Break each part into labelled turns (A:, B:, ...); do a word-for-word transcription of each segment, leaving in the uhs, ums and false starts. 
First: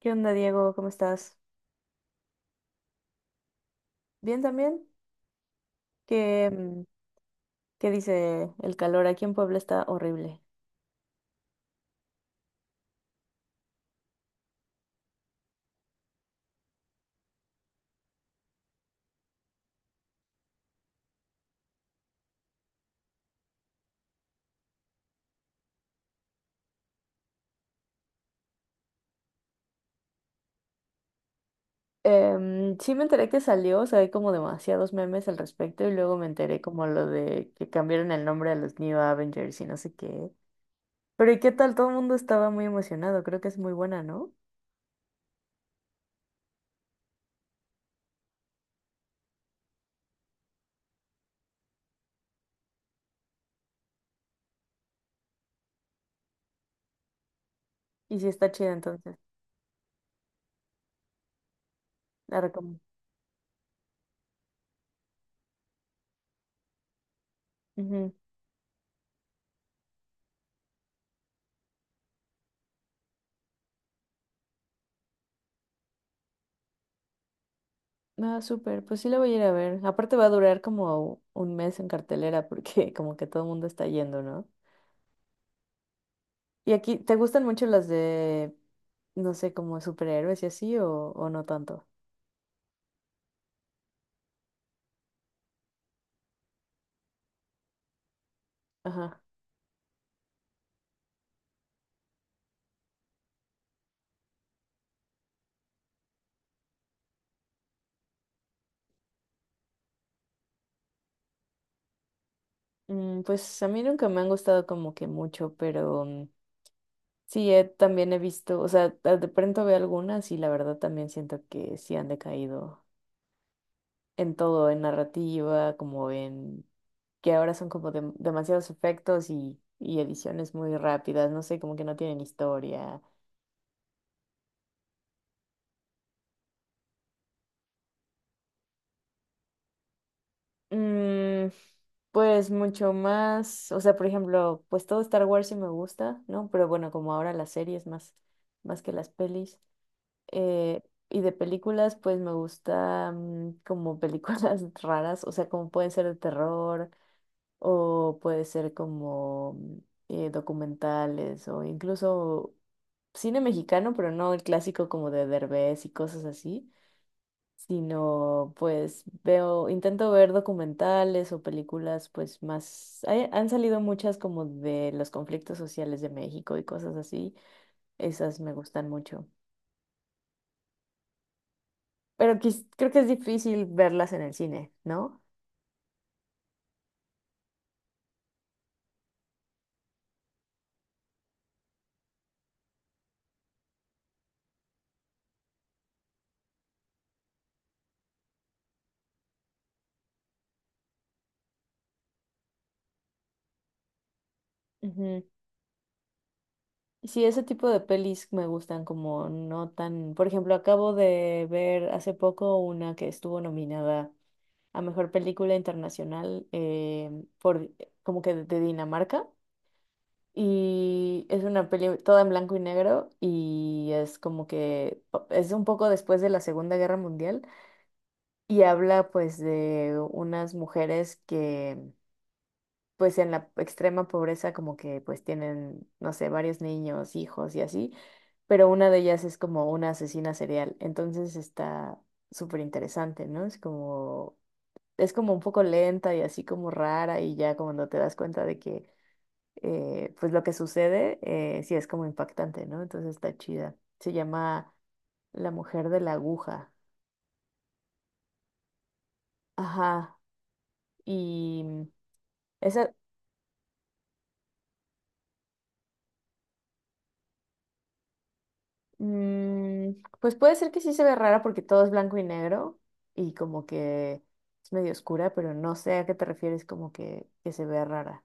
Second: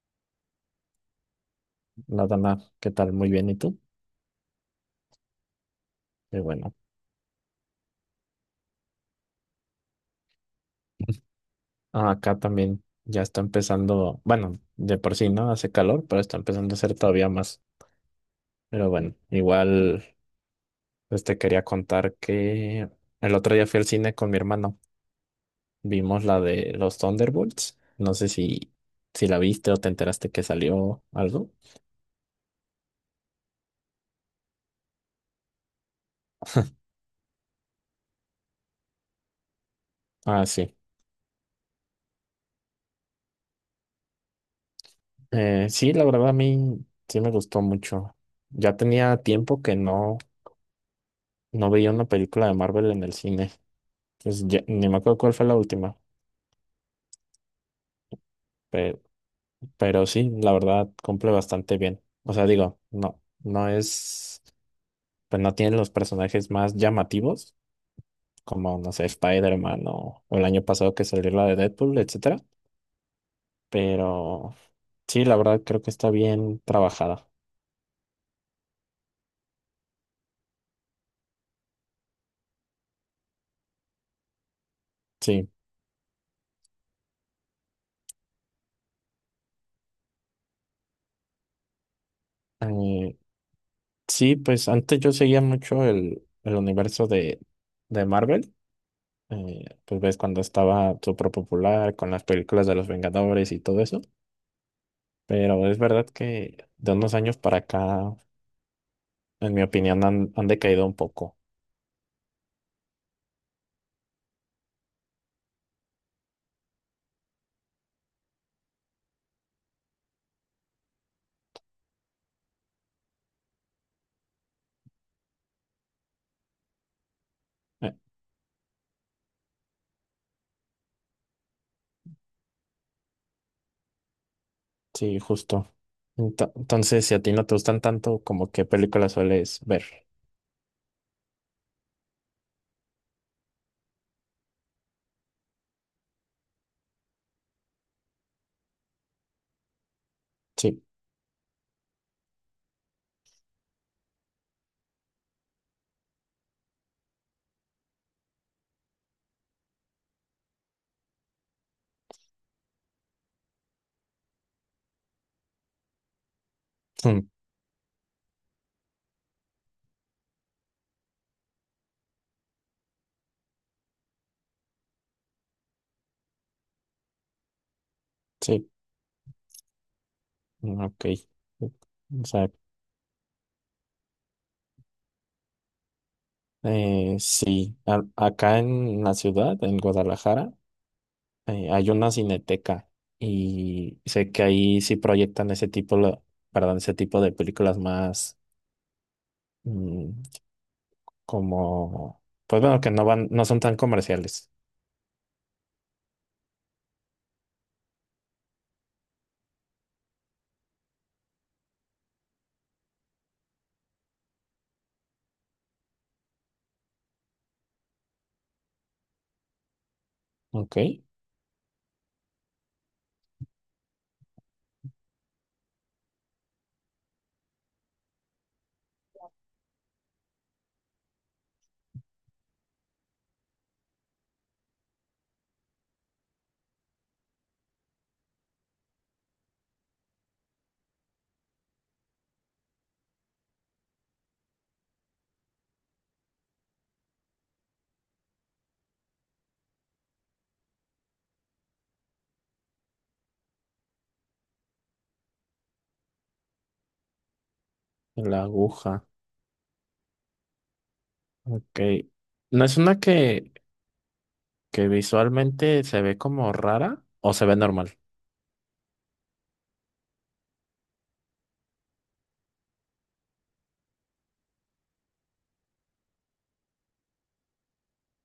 A: ¿Qué onda, Diego? ¿Cómo estás?
B: Nada más, ¿qué tal? Muy bien, ¿y tú?
A: ¿Bien también?
B: Qué
A: ¿Qué,
B: bueno.
A: mm, qué dice el calor? Aquí en Puebla está horrible.
B: Ah, acá también ya está empezando, bueno, de por sí, ¿no? Hace calor, pero está empezando a hacer todavía más. Pero bueno, igual, pues te quería contar que el otro día fui al cine con mi hermano. Vimos la de los Thunderbolts. No sé si, si la viste o te enteraste que salió algo.
A: Em, sí me enteré que salió, o sea, hay como demasiados memes al respecto y luego me enteré como lo de que cambiaron el nombre a los New Avengers y no sé qué.
B: Ah, sí.
A: Pero ¿y qué tal? Todo el mundo estaba muy emocionado, creo que es muy buena, ¿no?
B: Eh, sí, la verdad a mí sí me gustó mucho. Ya tenía tiempo que no, no veía una película de Marvel en el cine. Pues ya- ni me acuerdo cuál fue la última,
A: Y sí está chida
B: pero,
A: entonces,
B: pero sí, la verdad cumple bastante bien. O
A: la
B: sea,
A: recomiendo.
B: digo, no, no es, pues no tiene los personajes más llamativos,
A: Ujú.
B: como, no sé, Spider-Man o, o el año pasado que salió la de Deadpool, etcétera. Pero sí, la verdad creo que está bien trabajada.
A: Ah, súper, pues sí la voy a ir a ver. Aparte va a durar como un mes en cartelera porque como que todo el mundo está yendo, ¿no?
B: Sí.
A: ¿Y aquí te gustan mucho las de, no sé, como superhéroes y así o, o no tanto?
B: Eh, sí, pues antes yo seguía mucho el, el universo de, de Marvel.
A: Ajá.
B: Eh, pues ves cuando estaba súper popular con las películas de los Vengadores y todo eso. Pero es verdad que de unos años para acá, en mi opinión, han, han decaído un poco.
A: Mm, pues a mí nunca me han gustado como que mucho, pero mm, sí, he- también he visto, o sea, de de pronto veo algunas y la verdad también siento que sí han decaído en todo, en narrativa, como en que ahora son como
B: Eh,
A: dem- demasiados efectos y, y ediciones muy rápidas, no sé, como que no tienen historia.
B: sí, justo. Ento- Entonces, si a ti no te gustan tanto, ¿como qué películas sueles ver?
A: Mm, pues mucho más, o sea, por ejemplo, pues todo Star Wars sí me gusta, ¿no? Pero bueno, como ahora las series más, más que las pelis. Eh,
B: Sí,
A: y de películas, pues me gusta mm, como películas raras, o sea, como pueden ser de terror o puede ser como mm, eh, documentales o incluso cine mexicano, pero no el clásico como de Derbez y cosas así,
B: mm,
A: sino pues veo, intento ver documentales o películas pues más, hay- han salido muchas como de los conflictos sociales de México y cosas así, esas me
B: sí,
A: gustan mucho,
B: mm, ok. O
A: pero
B: sea,
A: quis- creo que es difícil verlas en el cine, ¿no?
B: eh, sí, a- acá en la ciudad, en Guadalajara, eh, hay una cineteca y sé que ahí sí proyectan ese tipo, lo- perdón, ese tipo de películas más. mm, Como, pues bueno, que no van, no son tan comerciales.
A: Ujú. Sí, ese tipo de pelis me gustan como no tan, por ejemplo, acabo de ver hace poco una que estuvo nominada a Mejor Película Internacional, eh, por como que de de Dinamarca.
B: Ok,
A: Y es una peli toda en blanco y negro y es como que pa- es un poco después de la Segunda Guerra Mundial y habla pues de unas mujeres que pues en la extrema pobreza como que pues tienen, no sé, varios niños, hijos y así, pero una de ellas es como una asesina serial. Entonces está súper interesante, ¿no? Es como, es como un poco lenta y así como rara y ya cuando te das cuenta de que, eh, pues lo que sucede, eh, sí es como impactante, ¿no? Entonces está chida. Se llama La Mujer de la Aguja.
B: la aguja.
A: Ajá. Y
B: Ok.
A: mm,
B: ¿No es
A: esa,
B: una que, que visualmente se ve como rara o se ve normal?
A: mm, pues puede ser que sí se ve rara porque todo es blanco y negro y como que es medio oscura, pero no sé a qué te refieres como que, que se ve rara.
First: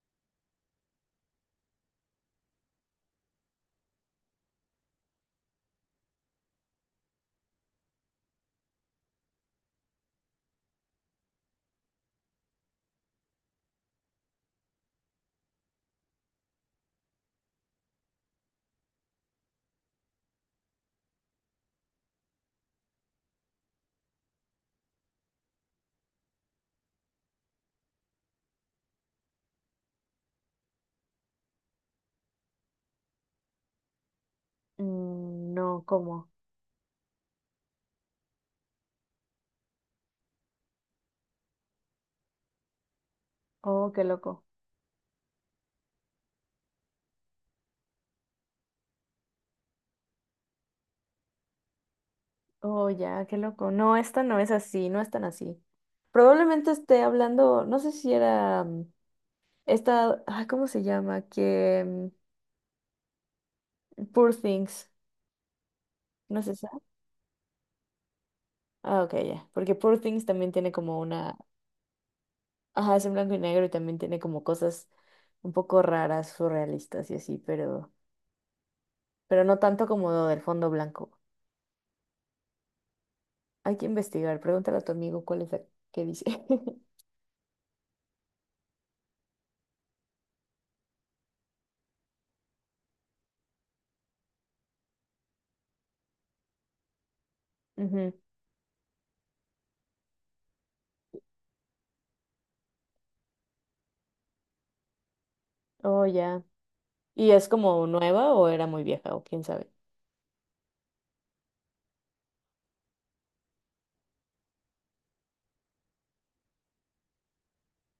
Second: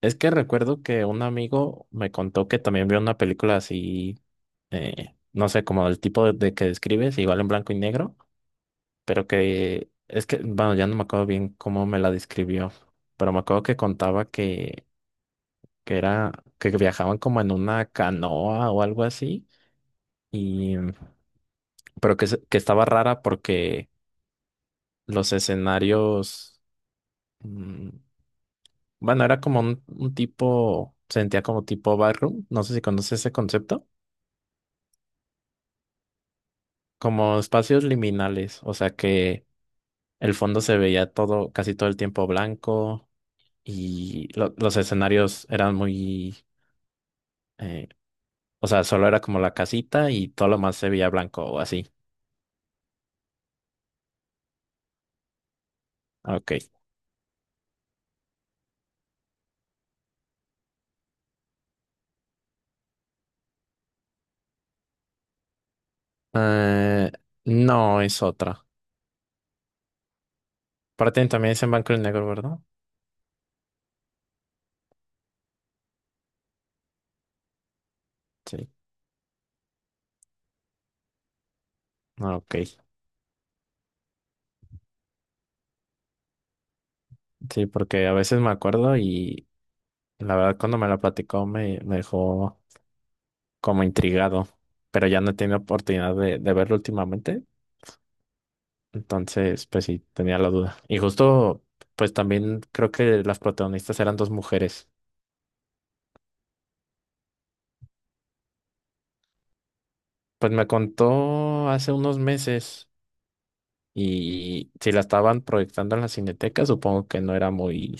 B: Es que recuerdo que un amigo me contó que también vio una película así, eh, no sé, como el tipo de, de que describes, igual en blanco y negro, pero que es que, bueno, ya no me acuerdo bien cómo me la describió, pero me acuerdo que contaba que, que era, que viajaban como en una canoa o algo así. Y pero que, se- que estaba rara porque los escenarios, mm, bueno, era como un, un tipo, sentía como tipo barroom, no sé si conoces ese concepto,
A: Mm, no, ¿cómo?
B: como espacios liminales, o sea que el fondo se veía todo, casi todo el tiempo blanco
A: Oh, qué
B: y
A: loco.
B: lo- los escenarios eran muy, eh, o sea, solo era como la casita y todo lo más se veía blanco o así.
A: Oh, ya, qué loco. No, esta no es así, no es tan así.
B: Ok.
A: Probablemente esté hablando, no sé si era... Esta, ah, ¿cómo se llama? Que mm, Poor Things, ¿no es esa?
B: Eh, no, es otra.
A: Ah, ok, ya. Porque Poor Things también tiene como
B: Aparte
A: una,
B: también es en blanco y negro, ¿verdad?
A: ajá, es en blanco y negro y también tiene como cosas un poco raras, surrealistas y así, pero,
B: Sí.
A: pero no tanto como lo del fondo blanco.
B: Ah, ok.
A: Hay que investigar, pregúntale a tu amigo cuál es la que dice.
B: Sí, porque a veces me acuerdo y la verdad cuando me la platicó me, me dejó como intrigado, pero ya no he tenido oportunidad de, de verlo últimamente,
A: Ujú.
B: entonces pues sí, tenía la duda. Y justo pues también creo que las protagonistas eran dos mujeres.
A: Oh, ya. ¿Y es como nueva o era muy vieja o quién sabe?
B: Pues me contó hace unos meses y si la estaban proyectando en la Cineteca, supongo que no era muy,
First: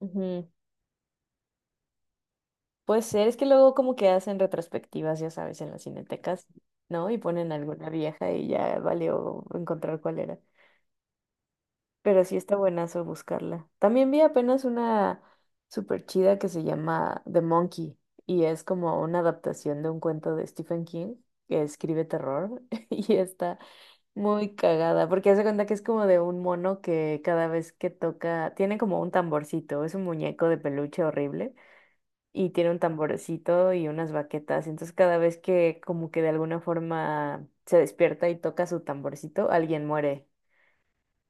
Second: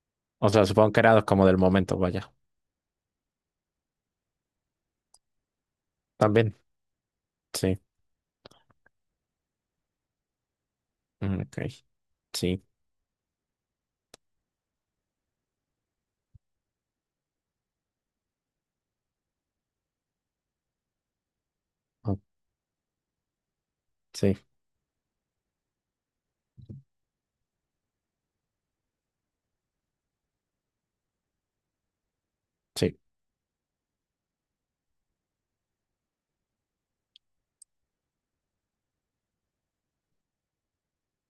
A: Ujú.
B: o sea, supongo que era como del momento, vaya.
A: Puede ser, es que luego como que hacen retrospectivas, ya sabes, en las cinetecas,
B: También,
A: ¿no? Y ponen
B: sí,
A: alguna vieja y ya valió encontrar cuál era.
B: mm, ok,
A: Pero sí está
B: sí,
A: buenazo buscarla. También vi apenas una súper chida que se llama The Monkey y es como una adaptación de un cuento de Stephen King que escribe
B: o-
A: terror y está
B: sí,
A: muy cagada porque hace cuenta que es como de un mono que cada vez que toca, tiene como un tamborcito, es un muñeco de peluche horrible y tiene un
B: sí,
A: tamborcito y unas baquetas. Entonces cada vez que como que de alguna forma se despierta y toca su tamborcito, alguien muere.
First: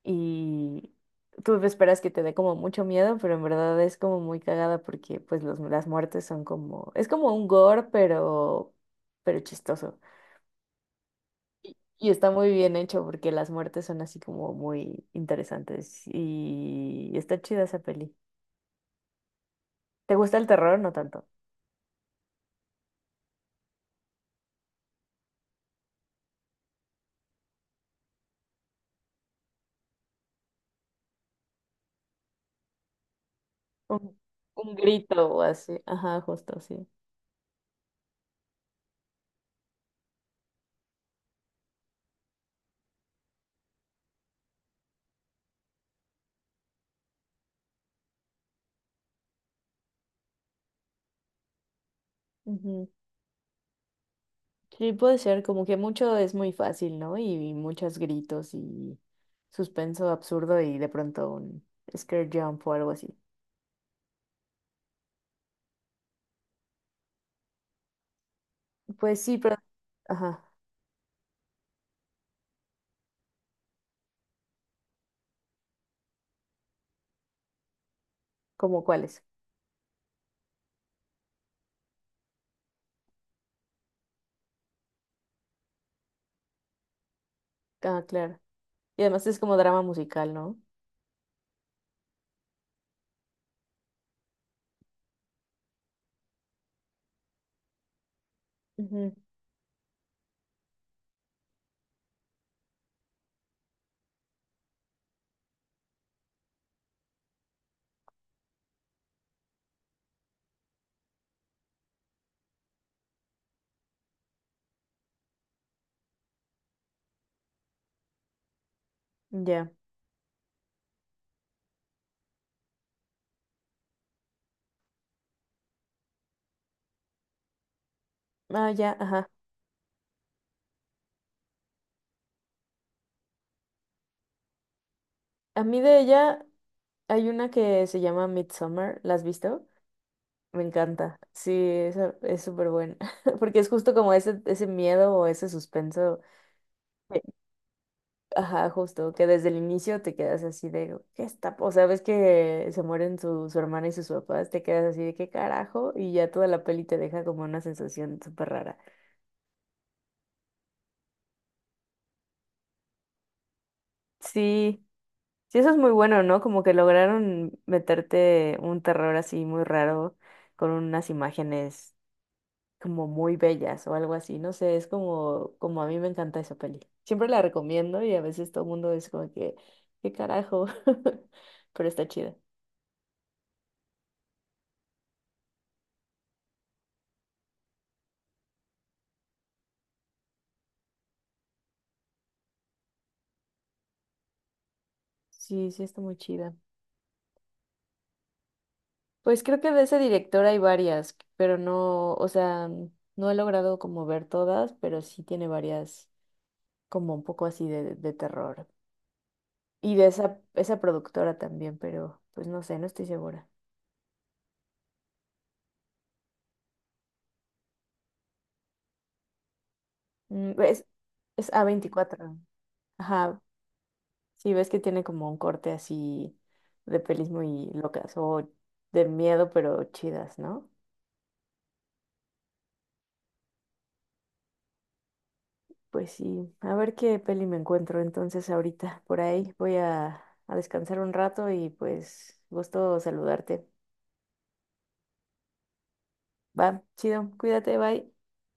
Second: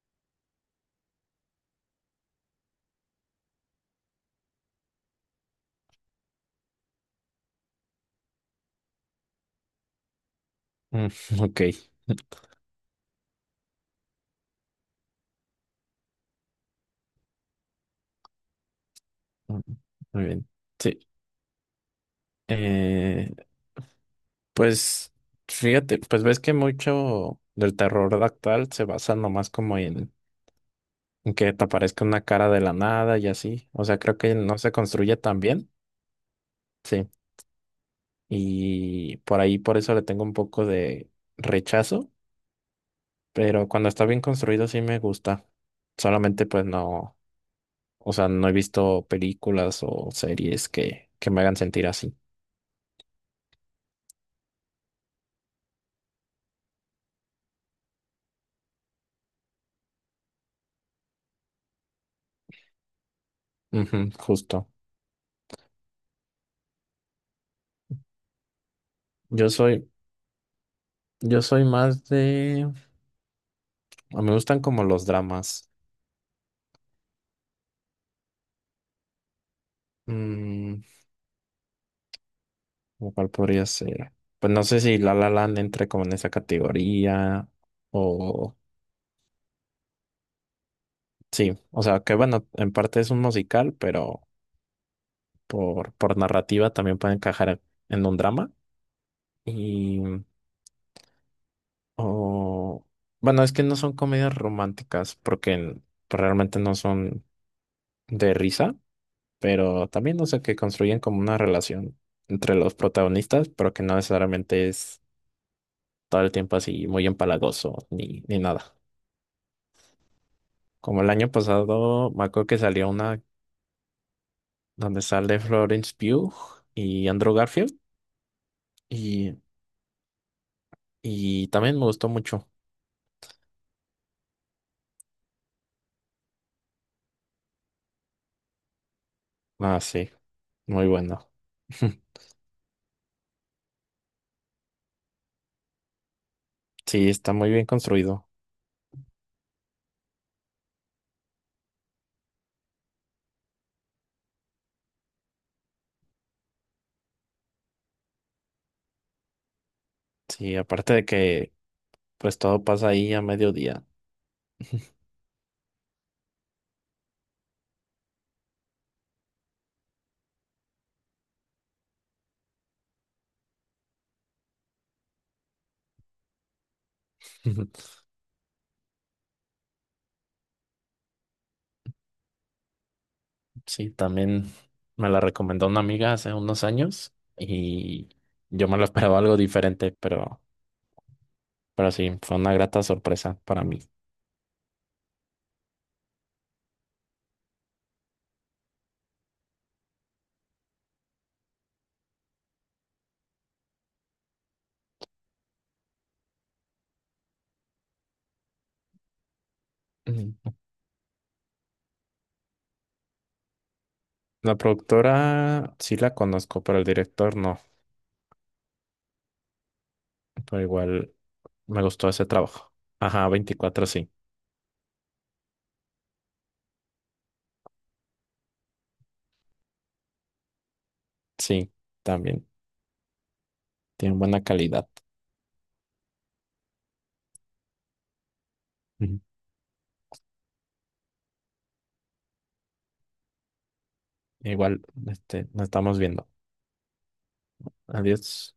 A: Y tú esperas que te dé como mucho miedo, pero en verdad es como muy cagada porque pues los, las muertes son como... Es como un gore, pero, pero chistoso.
B: mm, ok.
A: Y está muy bien hecho porque las muertes son así como muy interesantes. Y está chida esa peli.
B: Mm,
A: ¿Te
B: Muy
A: gusta el
B: bien.
A: terror? No
B: Sí.
A: tanto.
B: Eh, pues fíjate, pues ves que mucho del terror actual se basa nomás como en, en que te aparezca una cara de la nada y así. O sea,
A: Un,
B: creo que no se
A: un
B: construye
A: grito
B: tan
A: o
B: bien.
A: así. Ajá, justo, sí.
B: Sí. Y por ahí, por eso le tengo un poco de rechazo, pero cuando está bien construido sí me gusta. Solamente pues no, o sea, no he visto películas o series que, que me hagan sentir así.
A: Ujú. Sí, puede ser, como que mucho es muy fácil, ¿no? Y muchos gritos y suspenso absurdo y de pronto un scare jump o algo así.
B: Ujú, justo.
A: Pues sí,
B: Yo
A: pero,
B: soy,
A: ajá,
B: yo soy más de... A mí me gustan como los dramas.
A: ¿como cuáles?
B: Mm, ¿O cuál podría ser? Pues no sé si La La Land entre como en esa categoría
A: Ah, claro.
B: o...
A: Y además es como drama musical, ¿no?
B: Sí, o sea, que bueno, en parte es un musical, pero por, por narrativa también puede encajar en un drama.
A: Ujú,
B: Y... O... Bueno, es que no son comedias románticas porque n- pues realmente no son de risa. Pero también, no sé, que construyen como una relación entre los protagonistas, pero que no necesariamente es todo el tiempo así muy empalagoso ni, ni nada.
A: ya.
B: Como el año pasado, me acuerdo que salió una donde sale Florence Pugh y Andrew Garfield,
A: Ah, ya, ajá.
B: y, y también me gustó mucho.
A: A mí de ella hay una que se llama Midsommar, ¿la has visto?
B: Ah, sí,
A: Me
B: muy
A: encanta.
B: bueno.
A: Sí, esa es súper buena, porque es justo como ese, ese miedo o ese suspenso.
B: Sí, está muy bien construido.
A: Ajá, justo, que desde el inicio te quedas así de, ¿qué está? O sea, ves que se mueren su, su hermana y sus papás, te quedas así de, ¿qué carajo? Y ya toda la peli te deja como una sensación súper rara.
B: Sí, aparte de que pues todo pasa ahí a mediodía.
A: Sí, sí, eso es muy bueno, ¿no? Como que lograron meterte un terror así muy raro con unas imágenes como muy bellas o algo así, no sé, es como, como a mí me encanta esa peli. Siempre la recomiendo y a veces todo el mundo es como que, ¿qué carajo? Pero está chida.
B: Sí, también me la recomendó una amiga hace unos años y yo me lo esperaba algo diferente, pero, pero sí, fue una grata sorpresa para mí.
A: Sí, sí, está muy chida. Pues creo que de ese director hay varias, pero no, o sea, no he logrado como ver todas, pero sí tiene varias como un poco así de, de terror. Y de esa,
B: Mm.
A: esa productora también, pero pues no sé, no estoy segura.
B: La productora sí la conozco, pero el director no,
A: Mm,
B: pero
A: Es,
B: igual
A: es a
B: me gustó ese
A: veinticuatro.
B: trabajo. Ajá,
A: Ajá,
B: veinticuatro sí,
A: sí ves que tiene como un corte así de pelis muy locas o de miedo, pero chidas, ¿no?
B: sí, también, tiene buena calidad.
A: Pues sí, a ver qué peli me encuentro entonces ahorita. Por
B: Ujú.
A: ahí voy a, a descansar un rato y pues gusto saludarte.
B: Igual, este, nos estamos viendo.
A: Va, chido, cuídate, bye.
B: Adiós.